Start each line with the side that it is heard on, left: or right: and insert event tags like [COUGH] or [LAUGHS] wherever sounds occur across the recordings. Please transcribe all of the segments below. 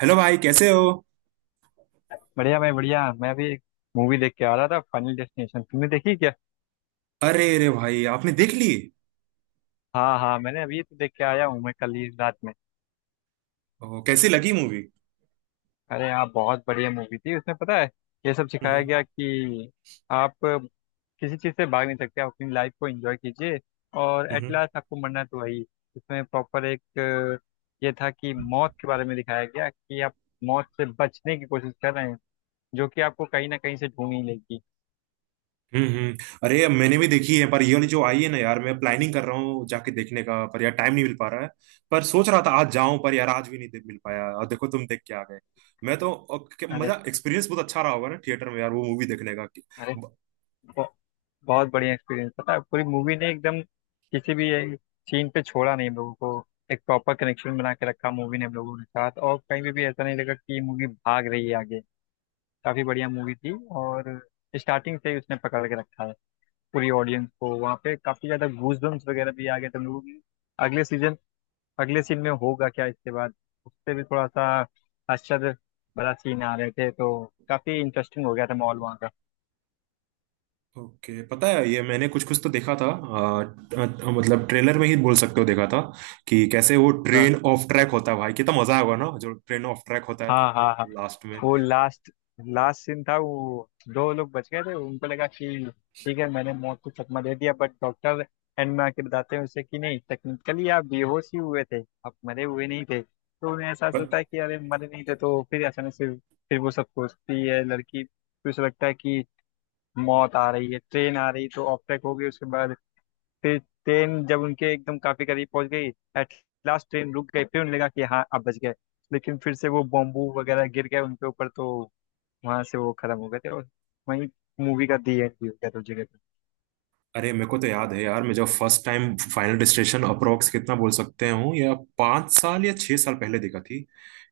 right: Hello भाई, कैसे हो?
left: बढ़िया भाई बढ़िया। मैं भी एक मूवी देख के आ रहा था, फाइनल डेस्टिनेशन। तुमने देखी क्या?
right: अरे अरे भाई, आपने देख ली।
left: हाँ हाँ, मैंने अभी तो देख के आया हूँ मैं, कल ही रात में।
right: ओ, कैसी लगी मूवी?
left: अरे हाँ, बहुत बढ़िया मूवी थी। उसमें पता है ये सब सिखाया
right: हम्म।
left: गया कि आप किसी चीज़ से भाग नहीं सकते, आप अपनी लाइफ को एंजॉय कीजिए और एट
right: हम्म।
left: लास्ट आपको मरना तो वही। इसमें प्रॉपर एक ये था कि मौत के बारे में दिखाया गया कि आप मौत से बचने की कोशिश कर रहे हैं जो कि आपको कहीं ना कहीं से ढूंढ ही लेगी।
right: हम्म। हम्म। अरे मैंने भी देखी है, पर ये वाली जो आई है ना यार, मैं प्लानिंग कर रहा हूँ जाके देखने का, पर यार टाइम नहीं मिल पा रहा है। पर सोच रहा था आज जाऊं, पर यार आज भी नहीं मिल पाया, और देखो तुम देख के आ गए। मैं तो और
left: अरे
right: मजा, एक्सपीरियंस बहुत अच्छा रहा होगा ना थिएटर में यार वो मूवी देखने का।
left: अरे, बहुत बढ़िया एक्सपीरियंस। पता है पूरी मूवी ने एकदम किसी भी सीन पे छोड़ा नहीं हम लोगों को। एक प्रॉपर कनेक्शन बना के रखा मूवी ने हम लोगों के साथ, और कहीं भी ऐसा नहीं लगा कि मूवी भाग रही है आगे। काफी बढ़िया मूवी थी। और स्टार्टिंग से ही उसने पकड़ के रखा है पूरी ऑडियंस को। वहाँ पे काफी ज्यादा गूज वगैरह भी आ गए थे हम लोगों के। अगले सीजन अगले सीन में होगा क्या इसके बाद, उससे भी थोड़ा सा आश्चर्य बड़ा सीन आ रहे थे, तो काफी इंटरेस्टिंग हो गया था माहौल वहाँ का।
right: ओके, पता है ये मैंने कुछ कुछ तो देखा था मतलब ट्रेलर में ही बोल सकते हो, देखा था कि कैसे वो
left: हाँ
right: ट्रेन ऑफ ट्रैक होता है। भाई कितना मजा आएगा ना, जो ट्रेन ऑफ ट्रैक होता है तो
left: हाँ हाँ। हाँ
right: लास्ट में।
left: वो लास्ट लास्ट सीन था। वो दो लोग बच गए थे, उनको लगा कि ठीक है, मैंने मौत को चकमा दे दिया, बट डॉक्टर एंड में आके बताते हैं उसे कि नहीं, टेक्निकली आप बेहोश ही हुए थे, आप मरे हुए नहीं थे। तो उन्हें एहसास होता है कि अरे मरे नहीं थे। तो फिर अचानक से फिर वो सब सोचती है लड़की, फिर उसे लगता है कि मौत आ रही है, ट्रेन आ रही, तो ऑफ ट्रैक हो गई। उसके बाद फिर ट्रेन जब उनके एकदम काफी करीब पहुंच गई, एट लास्ट ट्रेन रुक गई। फिर उन्हें लगा कि हाँ आप बच गए, लेकिन फिर से वो बॉम्बू वगैरह गिर गए उनके ऊपर, तो वहां से वो खत्म हो गए थे और वहीं मूवी का दी एंड भी हो गया था उस जगह पे।
right: अरे मेरे को तो याद है यार, मैं जब first time final destination approx कितना बोल सकते हूँ, या 5 साल या 6 साल पहले देखा थी।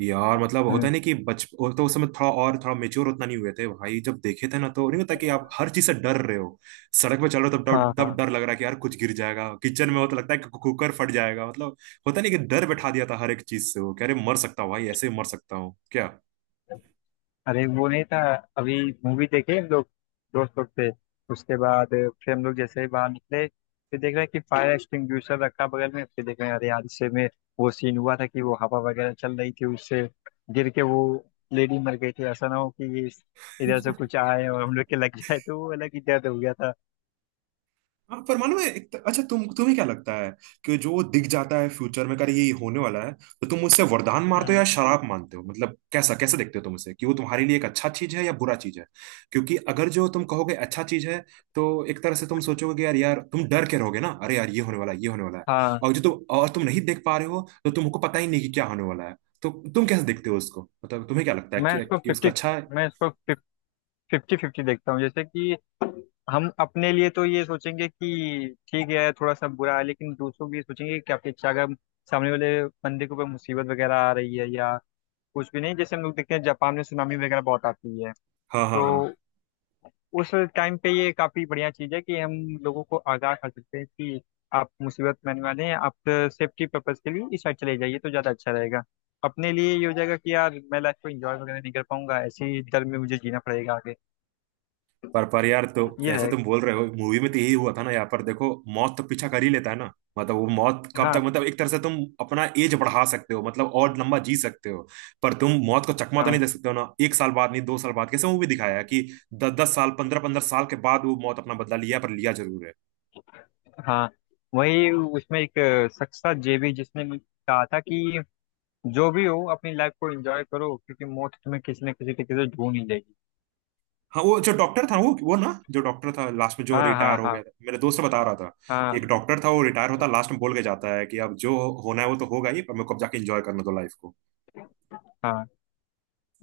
right: यार मतलब होता
left: हम्म।
right: नहीं कि बच, वो तो उस समय थोड़ा, और थोड़ा मेच्योर उतना नहीं हुए थे भाई जब देखे थे ना, तो नहीं होता कि आप हर चीज से डर रहे हो। सड़क पे चल रहे हो तब
left: हाँ
right: तब
left: हाँ।
right: डर लग रहा है कि यार कुछ गिर जाएगा, किचन में हो तो लगता है कि कुकर फट जाएगा, मतलब होता नहीं कि डर बैठा दिया था हर एक चीज से। वो कह रहे मर सकता हूँ भाई, ऐसे ही मर सकता हूँ क्या?
left: अरे वो नहीं था, अभी मूवी देखे हम लोग, दोस्त लोग थे। उसके बाद फिर हम लोग जैसे ही बाहर निकले, फिर देख रहे हैं कि फायर एक्सटिंग्विशर रखा बगल में। फिर देख रहे हैं, अरे यार इससे में वो सीन हुआ था कि वो हवा वगैरह चल रही थी, उससे गिर के वो लेडी मर गई थी। ऐसा ना हो कि ये इधर से कुछ आए और हम लोग के लग जाए, तो वो अलग ही दर्द हो गया था।
right: हाँ परमाणु में अच्छा, तुम तुम्हें क्या लगता है, कि जो दिख जाता है फ्यूचर में कर ये होने वाला है, तो तुम उससे वरदान मानते हो
left: हम्म।
right: या शराब मानते हो? मतलब कैसा कैसे देखते हो तुम उसे, कि वो तुम्हारे लिए एक अच्छा चीज है या बुरा चीज है? क्योंकि अगर जो तुम कहोगे अच्छा चीज है, तो एक तरह से तुम सोचोगे कि यार यार तुम डर के रहोगे ना, अरे यार ये होने वाला है, ये होने वाला है।
left: हाँ।
right: और जो तुम, और तुम नहीं देख पा रहे हो तो तुमको पता ही नहीं कि क्या होने वाला है। तो तुम कैसे देखते हो उसको? मतलब तुम्हें क्या लगता है
left: मैं
right: कि,
left: इसको
right: कि उसका
left: फिफ्टी
right: अच्छा है?
left: मैं इसको फिफ्टी फिफ्टी देखता हूँ। जैसे कि हम अपने लिए तो ये सोचेंगे कि ठीक है थोड़ा सा बुरा है, लेकिन दूसरों के लिए सोचेंगे क्या अच्छा। अगर सामने वाले बंदे के ऊपर मुसीबत वगैरह आ रही है या कुछ भी नहीं, जैसे हम लोग देखते हैं जापान में सुनामी वगैरह बहुत आती है,
right: हाँ हाँ
left: तो
right: हाँ।
left: उस टाइम पे ये काफी बढ़िया चीज है कि हम लोगों को आगाह कर सकते हैं कि आप मुसीबत में आने वाले हैं, आप सेफ्टी पर्पज के लिए इस साइड चले जाइए तो ज्यादा अच्छा रहेगा। अपने लिए ये हो जाएगा कि यार मैं लाइफ को एंजॉय वगैरह नहीं कर पाऊंगा, ऐसे ही डर में मुझे जीना पड़ेगा आगे।
right: पर यार, तो
left: ये
right: ऐसे
left: रहेगा।
right: तुम बोल रहे हो, मूवी में तो यही हुआ था ना, यहाँ पर देखो मौत तो पीछा कर ही लेता है ना। मतलब वो मौत कब तक,
left: हाँ
right: मतलब एक तरह से तुम अपना एज बढ़ा सकते हो, मतलब और लंबा जी सकते हो, पर तुम मौत को चकमा तो
left: हाँ
right: नहीं दे सकते हो ना। एक साल बाद नहीं, 2 साल बाद, कैसे मूवी दिखाया है कि 10 10 साल, 15 15 साल के बाद वो मौत अपना बदला लिया, पर लिया जरूर है।
left: हाँ। वही उसमें एक शख्स था जेबी, जिसने मुझे कहा था कि जो भी हो अपनी लाइफ को एंजॉय करो, क्योंकि मौत तुम्हें किसी न किसी तरीके से ढूंढ ही देगी।
right: हाँ वो जो डॉक्टर था, वो ना जो डॉक्टर था लास्ट में जो
left: हाँ
right: रिटायर
left: हाँ
right: हो गया
left: हाँ।
right: था, मेरे दोस्त बता रहा था कि एक
left: हाँ
right: डॉक्टर था वो रिटायर होता लास्ट में बोल के जाता है कि अब जो होना है वो तो होगा ही, पर मेरे को अब जाके एंजॉय करना दो लाइफ को।
left: हाँ।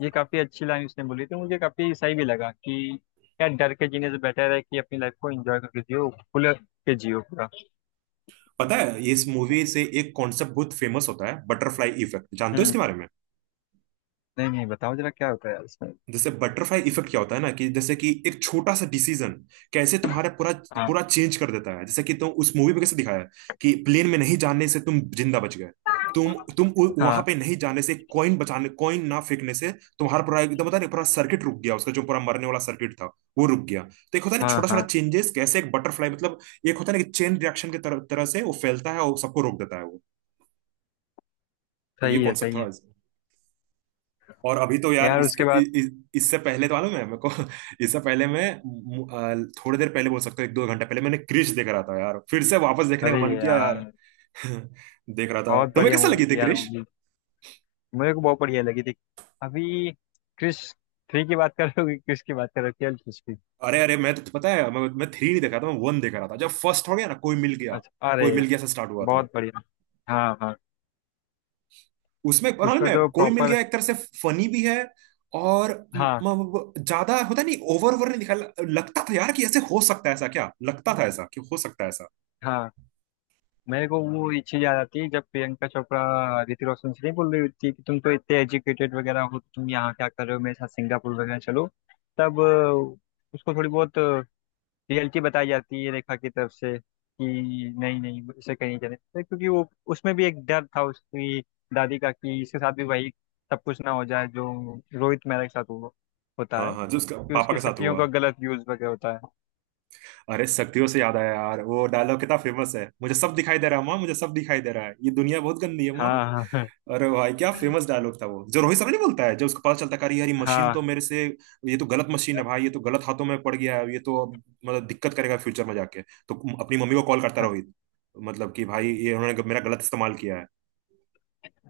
left: ये काफी अच्छी लाइन उसने बोली थी, मुझे काफी सही भी लगा कि यार डर के जीने से बेटर है कि अपनी लाइफ को एंजॉय करके जियो, खुल के जियो पूरा।
right: पता है ये इस मूवी से एक कॉन्सेप्ट बहुत फेमस होता है, बटरफ्लाई इफेक्ट, जानते हो
left: हम्म।
right: इसके बारे में?
left: नहीं नहीं, बताओ जरा क्या होता है यार इसमें।
right: जैसे बटरफ्लाई इफेक्ट क्या होता है ना, कि जैसे कि एक छोटा सा डिसीजन कैसे तुम्हारा पूरा
left: हाँ
right: पूरा चेंज कर देता है। जैसे कि तुम उस मूवी में कैसे दिखाया है कि प्लेन में नहीं जाने से तुम जिंदा बच गए, तुम वहां
left: हाँ
right: पे नहीं जाने से, कॉइन बचाने, कॉइन ना फेंकने से तुम्हारा पूरा एकदम पता नहीं पूरा सर्किट रुक गया, उसका जो पूरा मरने वाला सर्किट था वो रुक गया। तो एक होता है ना
left: हाँ
right: छोटा छोटा
left: हाँ।
right: चेंजेस कैसे एक बटरफ्लाई, मतलब एक होता है ना कि चेन रिएक्शन की तरह तरह से वो फैलता है और सबको रोक देता है वो। तो ये
left: सही है
right: कॉन्सेप्ट
left: सही
right: थोड़ा,
left: है।
right: और अभी तो यार
left: यार
right: इसके
left: उसके बाद
right: इ, इ, इससे पहले तो मालूम है मेरे को [LAUGHS] इससे पहले मैं थोड़ी देर पहले बोल सकता हूँ, एक दो घंटा पहले मैंने क्रिश देख रहा था यार, फिर से वापस देखने का
left: अरे
right: मन किया यार।
left: यार
right: [LAUGHS] देख रहा था,
left: बहुत
right: तुम्हें
left: बढ़िया
right: कैसा
left: मूवी
right: लगी थी
left: थी यार,
right: क्रिश?
left: मेरे को बहुत बढ़िया लगी थी। अभी क्रिश थ्री की बात कर रहे हो कि क्रिश की बात कर रहे हो, केवल क्रिश की?
right: अरे अरे, मैं तो, पता है मैं थ्री नहीं देख रहा था, मैं वन देख रहा था, जब फर्स्ट हो गया ना कोई मिल गया,
left: अच्छा अरे,
right: कोई मिल गया से स्टार्ट हुआ था।
left: बहुत बढ़िया। हाँ हाँ।
right: उसमें पता नहीं,
left: उसमें तो
right: मैं कोई मिल
left: प्रॉपर।
right: गया एक तरह से फनी भी है, और
left: हाँ
right: ज्यादा होता नहीं, ओवर ओवर नहीं दिखा। लगता था यार कि ऐसे हो सकता है, ऐसा क्या लगता था ऐसा कि हो सकता है ऐसा।
left: हाँ। मेरे को वो ये चीज याद आती है जब प्रियंका चोपड़ा ऋतिक रोशन से नहीं बोल रही होती कि तुम तो इतने एजुकेटेड वगैरह हो, तुम यहाँ क्या कर रहे हो, मेरे साथ सिंगापुर वगैरह चलो। तब उसको थोड़ी बहुत रियलिटी बताई जाती है रेखा की तरफ से कि नहीं नहीं, इसे कहीं नहीं जाने देते, क्योंकि वो उसमें भी एक डर था उसकी दादी का कि इसके साथ भी वही सब कुछ ना हो जाए जो रोहित मेहरा के साथ हो, होता
right: हाँ
left: है
right: हाँ, जो उसका
left: कि
right: पापा
left: उसकी
right: के साथ
left: शक्तियों
right: हुआ।
left: का गलत यूज वगैरह होता है।
right: अरे शक्तियों से याद आया यार, वो डायलॉग कितना फेमस है, मुझे सब दिखाई दे रहा है माँ, मुझे सब दिखाई दे रहा है, ये दुनिया बहुत गंदी है माँ।
left: हाँ हाँ
right: अरे भाई क्या फेमस डायलॉग था वो, जो रोहित शर्मा नहीं बोलता है जब उसको पता चलता है कि अरे यार ये मशीन तो
left: हाँ।
right: मेरे से, ये तो गलत मशीन है भाई, ये तो गलत हाथों में पड़ गया है, ये तो अब मतलब दिक्कत करेगा फ्यूचर में जाके। तो अपनी मम्मी को कॉल करता है
left: हाँ
right: रोहित, मतलब कि भाई ये उन्होंने मेरा गलत इस्तेमाल किया है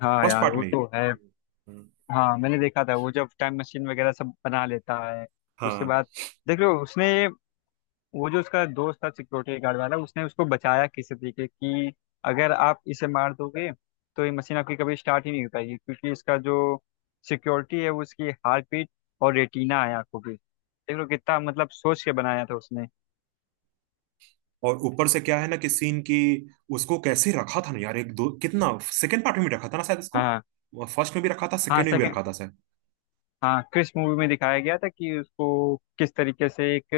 left: हाँ
right: फर्स्ट
left: यार
right: पार्ट
left: वो
right: में ही।
left: तो है।
right: हम्म।
left: हाँ मैंने देखा था वो जब टाइम मशीन वगैरह सब बना लेता है उसके
right: हाँ,
left: बाद। देख लो उसने, वो जो उसका दोस्त था सिक्योरिटी गार्ड वाला, उसने उसको बचाया किसी तरीके, कि अगर आप इसे मार दोगे तो ये मशीन आपकी कभी स्टार्ट ही नहीं हो पाएगी, क्योंकि इसका जो सिक्योरिटी है वो उसकी हार्ट बीट और रेटिना है आंखों की। देख लो कितना मतलब सोच के बनाया था उसने।
right: और ऊपर से क्या है ना कि सीन की उसको कैसे रखा था ना यार, एक दो कितना सेकंड पार्ट में भी रखा था ना शायद इसको,
left: हाँ
right: फर्स्ट में भी रखा था
left: हाँ
right: सेकंड में भी
left: सेकंड।
right: रखा था।
left: हाँ क्रिस मूवी में दिखाया गया था कि उसको किस तरीके से एक,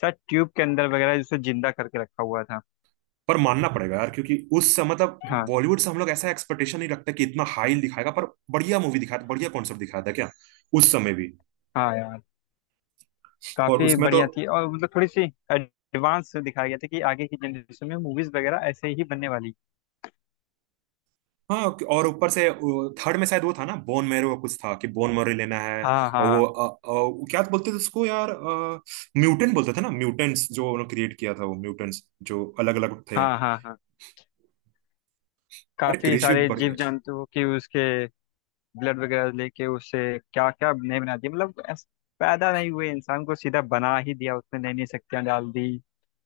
left: शायद ट्यूब के अंदर वगैरह जिसे जिंदा करके रखा हुआ था।
right: पर मानना पड़ेगा यार, क्योंकि उस समय मतलब
left: हाँ
right: बॉलीवुड से हम लोग ऐसा एक्सपेक्टेशन नहीं रखते कि इतना हाई दिखाएगा, पर बढ़िया मूवी दिखाया था, बढ़िया कॉन्सेप्ट दिखाया था क्या उस समय भी।
left: हाँ यार,
right: और
left: काफी
right: उसमें तो
left: बढ़िया थी। और मतलब थोड़ी सी एडवांस दिखाया गया था कि आगे की जनरेशन में मूवीज वगैरह ऐसे ही बनने वाली।
right: हाँ, और ऊपर से थर्ड में शायद वो था ना बोन मैरो का, कुछ था कि बोन मैरो लेना है,
left: हाँ
right: और वो
left: हाँ
right: वो क्या बोलते थे उसको यार, म्यूटेंट बोलते थे ना, म्यूटेंट्स जो उन्होंने क्रिएट किया था वो म्यूटेंट्स जो अलग अलग थे।
left: हाँ हाँ हाँ।
right: अरे
left: काफी
right: क्रिश भी,
left: सारे जीव जंतु की उसके ब्लड वगैरह लेके, उससे क्या क्या नहीं बना दिया मतलब। पैदा नहीं हुए इंसान को सीधा बना ही दिया उसने, नई नई शक्तियां डाल दी,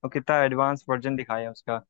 left: और कितना एडवांस वर्जन दिखाया उसका।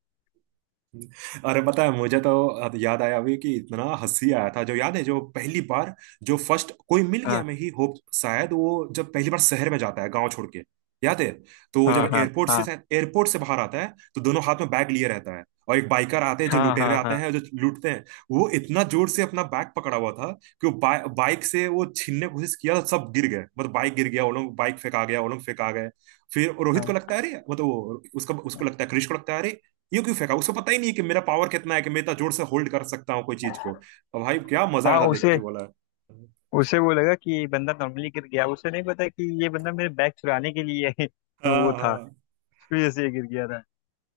right: अरे पता है मुझे तो याद आया अभी कि इतना हंसी आया था जो याद है, जो पहली बार, जो फर्स्ट कोई मिल गया
left: हाँ
right: मैं ही होप शायद, वो जब पहली बार शहर में जाता है गांव छोड़ के, याद है? तो वो
left: हाँ
right: जब
left: हाँ हाँ
right: एयरपोर्ट से बाहर आता है, तो दोनों हाथ में बैग लिए रहता है, और एक बाइकर आते हैं जो
left: हाँ
right: लुटेरे
left: हाँ
right: आते
left: हाँ
right: हैं जो लूटते हैं। वो इतना जोर से अपना बैग पकड़ा हुआ था कि वो बाइक से वो छीनने की कोशिश किया, तो सब गिर गए, मतलब बाइक गिर गया वो लोग, बाइक फेंका गया वो लोग फेंका गए। फिर रोहित को
left: हाँ
right: लगता है अरे, मतलब वो उसका, उसको लगता है, कृष को लगता है, अरे यूं क्यों फेंका? उसको पता ही नहीं है कि मेरा पावर कितना है, कि मैं इतना जोर से होल्ड कर सकता हूँ कोई चीज को। और भाई क्या मजा आया
left: हाँ।
right: था देख
left: उसे
right: के बोला।
left: उसे वो लगा कि ये बंदा नॉर्मली गिर गया, उसे नहीं पता कि ये बंदा मेरे बैग चुराने के लिए [LAUGHS] वो
right: हाँ
left: था।
right: हाँ
left: फिर ऐसे ही गिर गया था।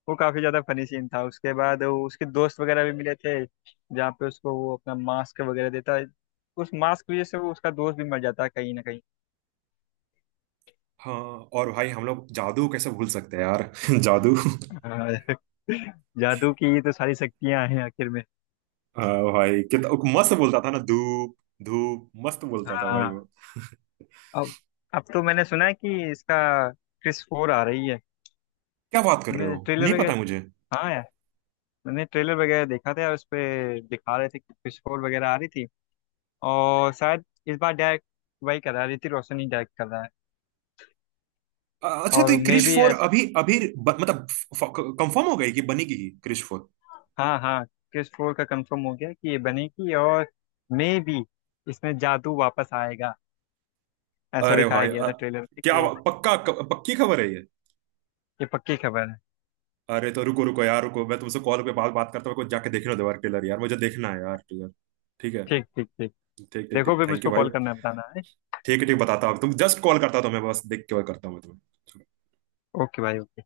left: वो काफी ज्यादा फनी सीन था। उसके बाद वो उसके दोस्त वगैरह भी मिले थे, जहाँ पे उसको वो अपना मास्क वगैरह देता है, उस मास्क की वजह से वो उसका दोस्त भी मर जाता है कहीं ना कहीं।
right: हाँ। और भाई हम लोग जादू कैसे भूल सकते हैं यार [LAUGHS] जादू।
left: हाँ। [LAUGHS] जादू की ये तो सारी शक्तियां हैं आखिर में।
right: हाँ भाई कितना वो मस्त बोलता था ना, धूप, धूप मस्त बोलता था भाई
left: हाँ।
right: वो।
left: अब अब तो मैंने सुना है कि इसका क्रिस फोर आ रही है।
right: क्या बात कर रहे
left: मैंने
right: हो?
left: ट्रेलर
right: नहीं पता
left: वगैरह।
right: मुझे।
left: हाँ यार मैंने ट्रेलर वगैरह देखा था यार, उस पे दिखा रहे थे कि क्रिस फोर वगैरह आ रही थी, और शायद इस बार डायरेक्ट वही कर रहा है, ऋतिक रोशन ही डायरेक्ट कर रहा है।
right: अच्छा, तो
left: और
right: ये
left: मे
right: क्रिश
left: भी।
right: फोर अभी अभी मतलब कंफर्म हो गई, कि बनेगी ही क्रिश फोर?
left: हाँ हाँ। क्रिस फोर का कंफर्म हो गया कि ये बनेगी। और मे बी इसमें जादू वापस आएगा। ऐसा
right: अरे
left: दिखाया
right: भाई
left: गया था ट्रेलर में कि
right: क्या
left: ये
right: पक्का, पक्की खबर है ये?
left: ये पक्की खबर है।
right: अरे तो रुको रुको यार रुको, मैं तुमसे कॉल पे बात बात करता हूँ, मेरे को जाके देखना दो यार टेलर, यार मुझे देखना है यार टेलर। ठीक है,
left: ठीक ठीक ठीक।
right: ठीक ठीक
left: देखो
right: ठीक
left: फिर
right: थैंक
left: मुझको
right: यू भाई।
left: कॉल करना है, बताना है।
right: ठीक है, ठीक बताता हूँ, तुम जस्ट कॉल करता था मैं, बस देख के कॉल करता हूँ मैं तुम्हें।
left: ओके भाई ओके।